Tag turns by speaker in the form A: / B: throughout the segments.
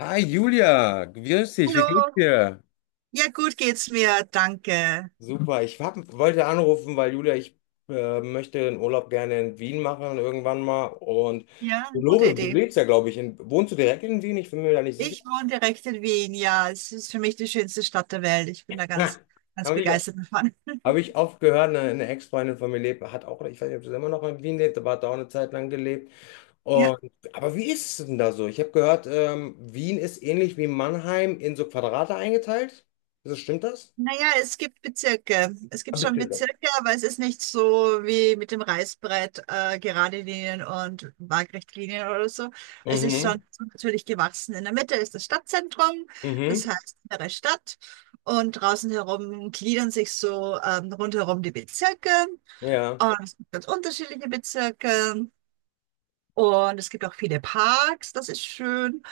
A: Hi Julia, grüß dich, wie
B: Hallo,
A: geht's dir?
B: ja gut geht's mir, danke.
A: Super, wollte anrufen, weil Julia, ich möchte den Urlaub gerne in Wien machen irgendwann mal. Und
B: Ja,
A: du,
B: gute
A: Lore, du
B: Idee.
A: lebst ja, glaube ich, wohnst du direkt in Wien? Ich bin mir da nicht sicher.
B: Ich wohne direkt in Wien, ja, es ist für mich die schönste Stadt der Welt. Ich bin da
A: Ha,
B: ganz, ganz
A: habe ich,
B: begeistert davon.
A: Hab ich oft gehört, eine Ex-Freundin von mir lebt, hat auch, ich weiß nicht, ob sie immer noch in Wien lebt, aber hat da auch eine Zeit lang gelebt.
B: Ja,
A: Und, aber wie ist es denn da so? Ich habe gehört, Wien ist ähnlich wie Mannheim in so Quadrate eingeteilt. Stimmt das?
B: naja, es gibt Bezirke. Es
A: Ah,
B: gibt
A: bist
B: schon Bezirke, aber es ist nicht so wie mit dem Reißbrett, gerade Linien und Waagrechtlinien oder so. Es ist
A: Mhm,
B: schon natürlich gewachsen. In der Mitte ist das Stadtzentrum, das
A: mhm.
B: heißt innere Stadt. Und draußen herum gliedern sich so rundherum die Bezirke.
A: Ja.
B: Und es gibt ganz unterschiedliche Bezirke. Und es gibt auch viele Parks, das ist schön.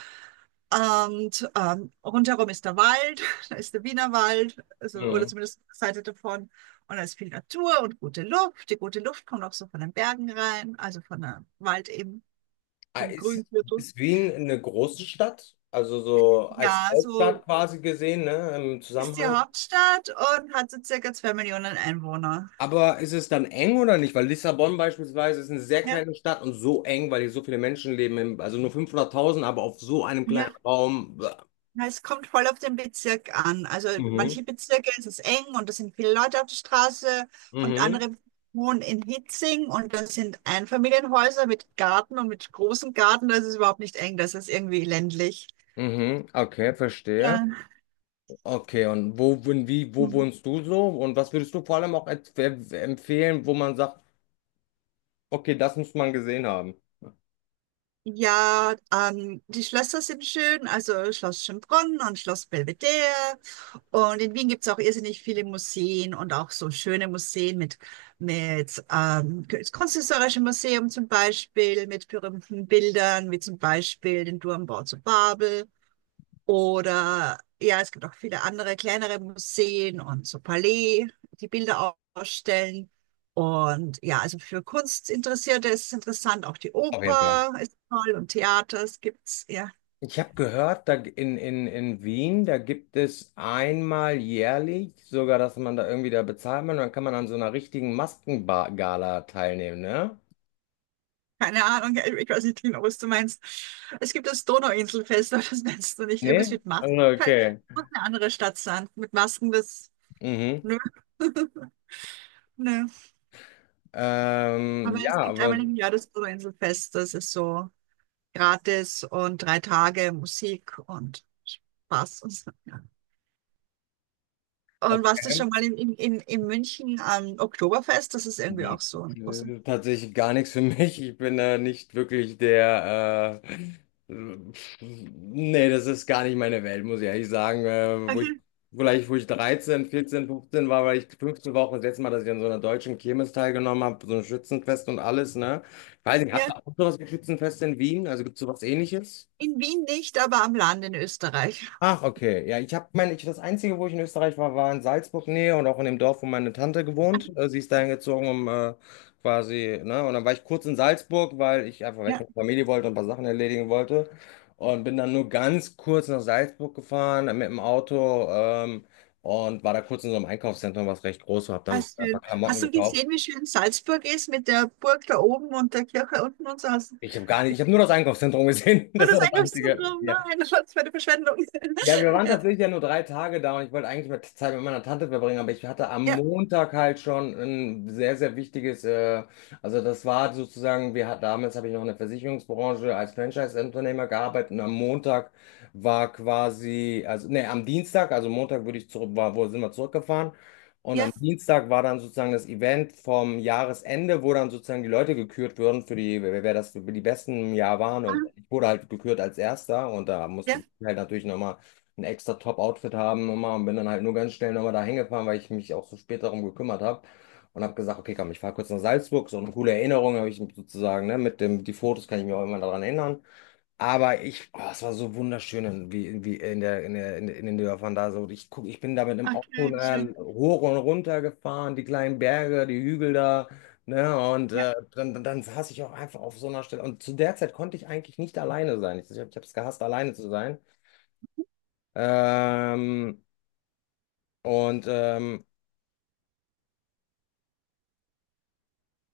B: Und rundherum ist der Wald, da ist der Wiener Wald, also, oder
A: Mhm.
B: zumindest eine Seite davon. Und da ist viel Natur und gute Luft. Die gute Luft kommt auch so von den Bergen rein, also von der Wald eben,
A: Ah,
B: vom
A: Ist,
B: Grüngürtel.
A: Ist Wien eine große Stadt? Also so als
B: Ja,
A: Hauptstadt
B: so
A: quasi gesehen, ne, im
B: ist die
A: Zusammenhang.
B: Hauptstadt und hat so circa 2 Millionen Einwohner.
A: Aber ist es dann eng oder nicht? Weil Lissabon beispielsweise ist eine sehr
B: Ja,
A: kleine Stadt und so eng, weil hier so viele Menschen leben, also nur 500.000, aber auf so einem kleinen
B: ja,
A: Raum. Bäh.
B: na, es kommt voll auf den Bezirk an. Also
A: Mhm.
B: manche Bezirke ist es eng und da sind viele Leute auf der Straße und
A: Mhm.
B: andere wohnen in Hitzing und das sind Einfamilienhäuser mit Garten und mit großem Garten. Das ist überhaupt nicht eng, das ist irgendwie ländlich.
A: Mhm. Okay, verstehe.
B: Ja.
A: Okay, wo wohnst du so? Und was würdest du vor allem auch empfehlen, wo man sagt, okay, das muss man gesehen haben?
B: Ja, die Schlösser sind schön, also Schloss Schönbrunn und Schloss Belvedere. Und in Wien gibt es auch irrsinnig viele Museen und auch so schöne Museen mit das Kunsthistorische Museum zum Beispiel, mit berühmten Bildern, wie zum Beispiel den Turmbau zu Babel. Oder ja, es gibt auch viele andere kleinere Museen und so Palais, die Bilder ausstellen. Und ja, also für Kunstinteressierte ist es interessant, auch die
A: Auf jeden Fall.
B: Oper ist toll und Theater, es gibt's, ja.
A: Ich habe gehört, da in Wien, da gibt es einmal jährlich sogar, dass man da irgendwie da bezahlt man und dann kann man an so einer richtigen Maskengala teilnehmen, ne?
B: Keine Ahnung, ja, ich weiß nicht genau, was du meinst. Es gibt das Donauinselfest, aber das meinst du nicht. Irgendwas
A: Nee?
B: mit
A: Also,
B: Masken halt.
A: okay.
B: Muss eine andere Stadt sein. Mit Masken, das.
A: Mhm.
B: Nö. Nö. Aber
A: Ja,
B: es gibt
A: aber
B: einmal im Jahr das Donauinselfest. Das ist so gratis und 3 Tage Musik und Spaß und so. Ja. Und warst du
A: okay.
B: schon mal in München am Oktoberfest? Das ist irgendwie
A: Nee.
B: auch so eine große.
A: Nö, tatsächlich gar nichts für mich. Ich bin da nicht wirklich der. Nee, das ist gar nicht meine Welt, muss ich ehrlich sagen.
B: Okay.
A: Vielleicht, wo ich 13, 14, 15 war, weil ich 15 war auch das letzte Mal, dass ich an so einer deutschen Kirmes teilgenommen habe, so ein Schützenfest und alles, ne? Ich weiß nicht, habt ihr
B: Ja.
A: auch sowas wie Schützenfest in Wien? Also gibt es sowas Ähnliches?
B: In Wien nicht, aber am Land in Österreich.
A: Ach, okay. Ja, ich habe meine, ich, das Einzige, wo ich in Österreich war, war in Salzburg-Nähe und auch in dem Dorf, wo meine Tante gewohnt. Sie ist dahin gezogen, um quasi, ne? Und dann war ich kurz in Salzburg, weil ich einfach weg
B: Ja.
A: von der Familie wollte und ein paar Sachen erledigen wollte. Und bin dann nur ganz kurz nach Salzburg gefahren mit dem Auto und war da kurz in so einem Einkaufszentrum, was recht groß war, habe
B: Ah,
A: dann ein paar
B: schön.
A: Klamotten
B: Hast du
A: gekauft.
B: gesehen, wie schön Salzburg ist mit der Burg da oben und der Kirche unten und so? Hast du.
A: Ich habe gar nicht, Ich habe nur das Einkaufszentrum gesehen.
B: Oh,
A: Das war
B: das
A: das Einzige.
B: Einkaufszentrum?
A: Ja.
B: Nein, das war eine Verschwendung.
A: Ja, wir waren
B: Ja,
A: tatsächlich ja nur 3 Tage da und ich wollte eigentlich mal Zeit mit meiner Tante verbringen, aber ich hatte am
B: ja,
A: Montag halt schon ein sehr, sehr wichtiges, also das war sozusagen, wir hatten damals habe ich noch in der Versicherungsbranche als Franchise-Unternehmer gearbeitet und am Montag war quasi, also nee, am Dienstag, also Montag würde ich zurück, war, wo sind wir zurückgefahren und am
B: ja,
A: Dienstag war dann sozusagen das Event vom Jahresende, wo dann sozusagen die Leute gekürt wurden für die, wer das für die besten im Jahr waren, und
B: ah,
A: ich wurde halt gekürt als Erster und da musste
B: ja,
A: ich halt natürlich nochmal ein extra Top-Outfit haben immer und bin dann halt nur ganz schnell nochmal da hingefahren, weil ich mich auch so spät darum gekümmert habe und habe gesagt, okay, komm, ich fahre kurz nach Salzburg, so eine coole Erinnerung habe ich sozusagen, ne, mit dem, die Fotos kann ich mir auch immer daran erinnern. Aber ich, oh, es war so wunderschön, wie in den Dörfern da so. Ich bin da mit dem Auto
B: okay, schön.
A: hoch und runter gefahren, die kleinen Berge, die Hügel da, ne, und
B: Ja,
A: dann saß ich auch einfach auf so einer Stelle. Und zu der Zeit konnte ich eigentlich nicht alleine sein. Ich habe es gehasst, alleine zu sein. Ähm, und, ähm,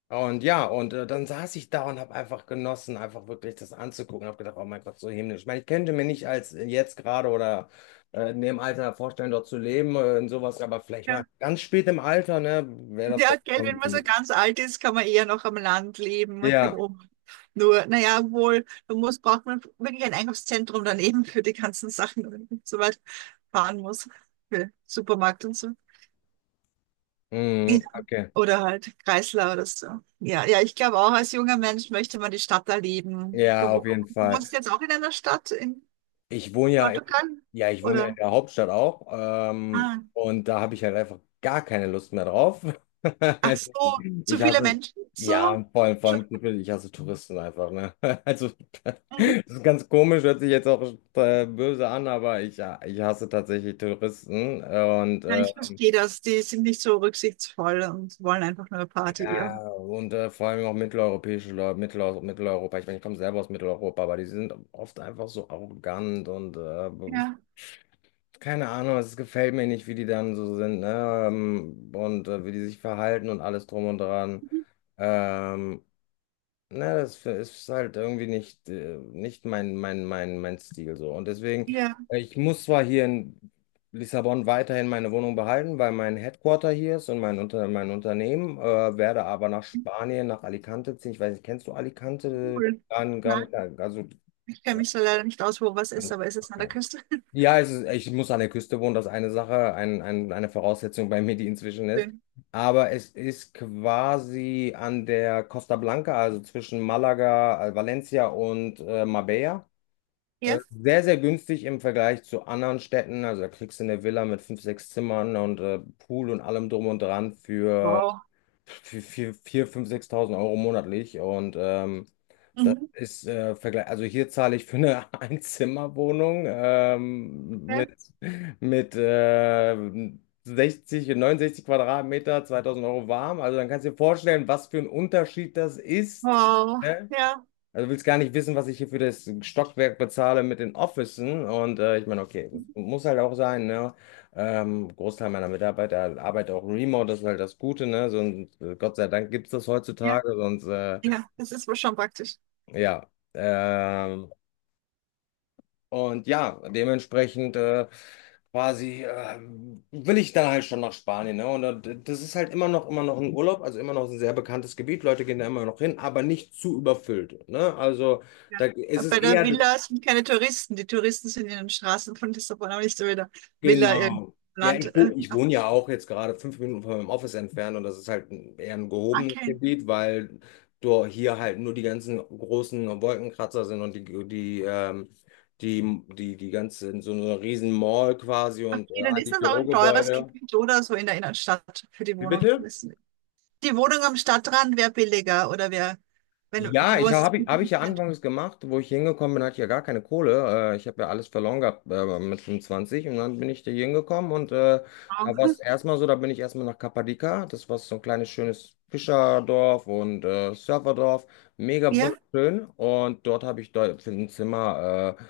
A: und ja, und dann saß ich da und habe einfach genossen, einfach wirklich das anzugucken. Habe gedacht, oh mein Gott, so himmlisch. Ich meine, ich könnte mir nicht als jetzt gerade oder in dem Alter vorstellen, dort zu leben und sowas, aber vielleicht mal
B: ja.
A: ganz spät im Alter, ne, wäre das,
B: Ja,
A: glaube
B: gell, wenn
A: ich,
B: man so
A: schon.
B: ganz alt ist, kann man eher noch am Land leben.
A: Ja,
B: Nur, naja, wohl, braucht man wirklich ein Einkaufszentrum daneben für die ganzen Sachen, wenn man so weit fahren muss, für Supermarkt und so. Ja,
A: mhm, okay.
B: oder halt Kreisler oder so. Ja, ja, ich glaube auch, als junger Mensch möchte man die Stadt erleben.
A: Ja,
B: Du
A: auf
B: wo-
A: jeden
B: du
A: Fall.
B: wohnst jetzt auch in einer Stadt in
A: Ich wohne ja in,
B: Portugal?
A: Ja, ich wohne in
B: Oder?
A: der Hauptstadt auch.
B: Ah,
A: Und da habe ich halt einfach gar keine Lust mehr drauf.
B: ach
A: Also,
B: so, zu
A: Ich
B: viele
A: hasse,
B: Menschen?
A: ja,
B: So?
A: und vor allem, vor
B: Schon-
A: allem, zu viel, ich hasse Touristen einfach, ne? Also, das
B: Mhm.
A: ist ganz komisch, hört sich jetzt auch böse an, ja, ich hasse tatsächlich Touristen. äh, Und
B: Ja,
A: äh,
B: ich verstehe das. Die sind nicht so rücksichtsvoll und wollen einfach nur Party.
A: ja,
B: Ja,
A: und vor allem auch mitteleuropäische Leute, Mitteleuropa. Ich meine, ich komme selber aus Mitteleuropa, aber die sind oft einfach so arrogant und
B: ja,
A: keine Ahnung, es gefällt mir nicht, wie die dann so sind, ne? Und wie die sich verhalten und alles drum und dran.
B: mhm,
A: Ähm, ne, das ist halt irgendwie nicht, nicht mein Stil so. Und deswegen,
B: ja,
A: ich muss zwar hier in Lissabon weiterhin meine Wohnung behalten, weil mein Headquarter hier ist und mein Unternehmen, werde aber nach Spanien, nach Alicante ziehen. Ich weiß nicht, kennst du Alicante?
B: cool. Nein,
A: Also,
B: ich kenne mich so leider nicht aus, wo was ist, aber ist es an der
A: ja,
B: Küste?
A: ja, ich muss an der Küste wohnen, das ist eine Sache, eine Voraussetzung bei mir, die inzwischen ist.
B: Schön.
A: Aber es ist quasi an der Costa Blanca, also zwischen Malaga, Valencia und Marbella.
B: Ja.
A: Sehr, sehr günstig im Vergleich zu anderen Städten. Also da kriegst du eine Villa mit fünf, sechs Zimmern und Pool und allem drum und dran
B: Wow.
A: für fünf, 6.000 Euro monatlich. Und das
B: Mhm.
A: ist Vergleich. Also hier zahle ich für eine Einzimmerwohnung
B: Ja.
A: mit 60 und 69 Quadratmeter, 2.000 Euro warm. Also dann kannst du dir vorstellen, was für ein Unterschied das ist.
B: Wow.
A: Ne?
B: Ja.
A: Also du willst gar nicht wissen, was ich hier für das Stockwerk bezahle mit den Officen. Und ich meine, okay, das
B: Mhm.
A: muss halt auch sein. Ne? Großteil meiner Mitarbeiter arbeitet auch remote, das ist halt das Gute. Ne? So, Gott sei Dank gibt es das
B: Ja.
A: heutzutage, sonst
B: Ja, das ist wohl schon praktisch.
A: ja. Und ja, dementsprechend quasi will ich dann halt schon nach Spanien. Ne? Und das ist halt immer noch ein Urlaub, also immer noch ein sehr bekanntes Gebiet. Leute gehen da immer noch hin, aber nicht zu überfüllt. Ne? Also da
B: Ja.
A: ist es
B: Bei der
A: eher,
B: Villa sind keine Touristen. Die Touristen sind in den Straßen von Lissabon, aber nicht so wieder Villa irgendein
A: genau. Ja,
B: Land.
A: ich
B: Ja.
A: wohne ja auch jetzt gerade 5 Minuten von meinem Office entfernt und das ist halt eher ein gehobenes
B: Okay.
A: Gebiet, weil hier halt nur die ganzen großen Wolkenkratzer sind und die ganze, so eine riesen Mall quasi und
B: Okay, dann
A: all
B: ist
A: die
B: das auch ein teures
A: Bürogebäude.
B: Gebiet oder so in der Innenstadt für die
A: Wie
B: Wohnung.
A: bitte?
B: Die Wohnung am Stadtrand wäre billiger oder wäre, wenn du
A: Ja,
B: wohnst.
A: hab ich ja anfangs gemacht, wo ich hingekommen bin, hatte ich ja gar keine Kohle. Ich habe ja alles verloren gehabt mit 25 und dann bin ich da hingekommen und da war es erstmal so, da bin ich erstmal nach Kappadika. Das war so ein kleines schönes Fischerdorf und Surferdorf, mega
B: Ja,
A: wunderschön, und dort habe ich dort für ein Zimmer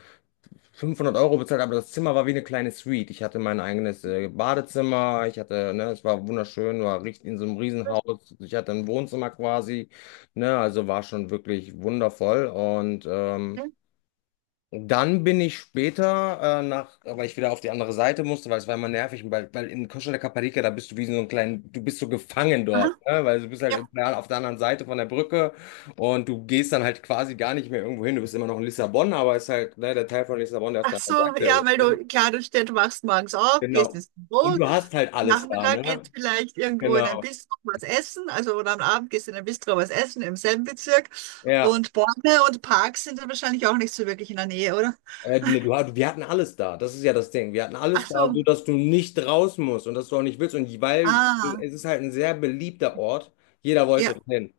A: 500 Euro bezahlt, aber das Zimmer war wie eine kleine Suite. Ich hatte mein eigenes Badezimmer, ich hatte, ne, es war wunderschön, war richtig in so einem Riesenhaus. Ich hatte ein Wohnzimmer quasi. Ne, also war schon wirklich wundervoll. Und dann bin ich später, nach, weil ich wieder auf die andere Seite musste, weil es war immer nervig, weil in Costa de Caparica, da bist du wie so ein kleinen, du bist so gefangen
B: aha,
A: dort, ne? Weil du bist halt
B: ja,
A: immer auf der anderen Seite von der Brücke und du gehst dann halt quasi gar nicht mehr irgendwo hin. Du bist immer noch in Lissabon, aber es ist halt, ne, der Teil von Lissabon, der auf
B: ach
A: der anderen
B: so,
A: Seite
B: ja,
A: ist.
B: weil
A: Ne?
B: du, klar, du stehst, wachst morgens auf, gehst
A: Genau.
B: ins
A: Und
B: Büro,
A: du hast halt alles da,
B: Nachmittag
A: ne?
B: geht vielleicht irgendwo in ein
A: Genau.
B: Bistro was essen, also oder am Abend gehst du in ein Bistro was essen im selben Bezirk.
A: Ja.
B: Und Bäume und Parks sind dann wahrscheinlich auch nicht so wirklich in der Nähe, oder?
A: Nee, wir hatten alles da. Das ist ja das Ding. Wir hatten
B: Ach
A: alles da,
B: so,
A: so dass du nicht raus musst und dass du auch nicht willst. Und weil
B: ah,
A: es ist halt ein sehr beliebter Ort. Jeder
B: ja,
A: wollte hin.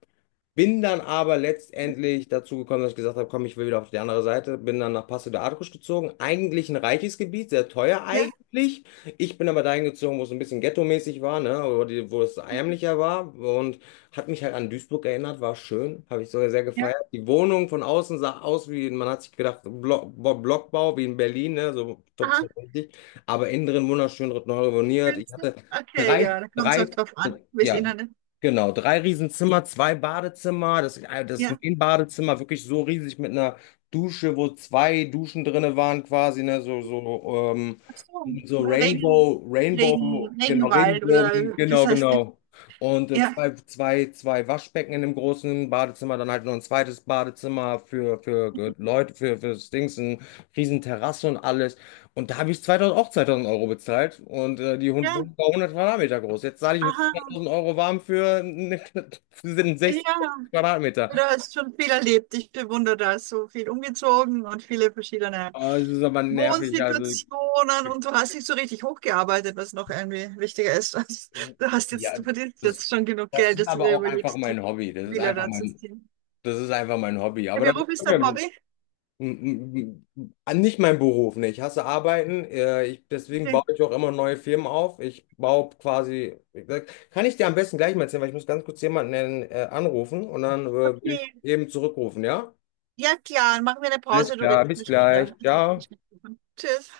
A: Bin dann aber letztendlich dazu gekommen, dass ich gesagt habe, komm, ich will wieder auf die andere Seite. Bin dann nach Passo de Arcos gezogen. Eigentlich ein reiches Gebiet, sehr teuer
B: ja,
A: eigentlich. Ich bin aber dahin gezogen, wo es ein bisschen ghetto-mäßig war, ne? Wo es
B: mhm,
A: ärmlicher war. Und hat mich halt an Duisburg erinnert, war schön. Habe ich sogar sehr
B: ja,
A: gefeiert. Die Wohnung von außen sah aus wie, man hat sich gedacht, Blockbau wie in Berlin, ne? So top,
B: aha,
A: richtig. Aber innen drin wunderschön, neu renoviert. Ich
B: findest
A: hatte
B: okay,
A: drei,
B: ja, da kommt es auch
A: drei,
B: drauf an, wie es
A: ja,
B: innen.
A: genau, drei Riesenzimmer, zwei Badezimmer. Das, das
B: Ja,
A: Main-Badezimmer wirklich so riesig mit einer Dusche, wo zwei Duschen drinne waren quasi, ne?
B: ach so, Regen,
A: Rainbow, Rainbow, genau,
B: Regenwald
A: Regenbogen,
B: oder das
A: genau,
B: heißt,
A: genau. Und
B: ja,
A: zwei Waschbecken in dem großen Badezimmer, dann halt noch ein zweites Badezimmer für Leute, für Dings, eine riesen Terrasse und alles. Und da habe ich 2.000, auch 2.000 Euro bezahlt, und die Hund
B: ja,
A: Wohnung war 100 Quadratmeter groß. Jetzt zahle ich
B: aha,
A: 2.000 Euro warm für, für sind 60
B: ja.
A: Quadratmeter.
B: Du hast schon viel erlebt. Ich bewundere das. So viel umgezogen und viele verschiedene
A: Aber das ist aber nervig, also
B: Wohnsituationen. Und du hast dich so richtig hochgearbeitet, was noch irgendwie wichtiger ist. Also, Du hast jetzt,
A: ja,
B: du verdienst
A: das,
B: jetzt schon genug
A: das
B: Geld,
A: ist
B: dass du
A: aber
B: dir
A: auch einfach
B: überlegst, die
A: mein Hobby, das ist
B: Villa
A: einfach
B: da zu
A: mein.
B: ziehen.
A: Das ist einfach mein Hobby.
B: Der
A: Aber da
B: Beruf ist dein
A: m-
B: Hobby?
A: m- nicht mein Beruf, ne? Ich hasse Arbeiten. Ich, deswegen baue
B: Nee.
A: ich auch immer neue Firmen auf. Ich baue quasi. Kann ich dir am besten gleich mal erzählen, weil ich muss ganz kurz jemanden anrufen und dann will ich
B: Okay.
A: eben zurückrufen, ja?
B: Ja, klar. Machen wir eine
A: Alles
B: Pause. Du
A: klar,
B: redest
A: bis
B: mich
A: gleich.
B: wieder.
A: Ciao.
B: Tschüss.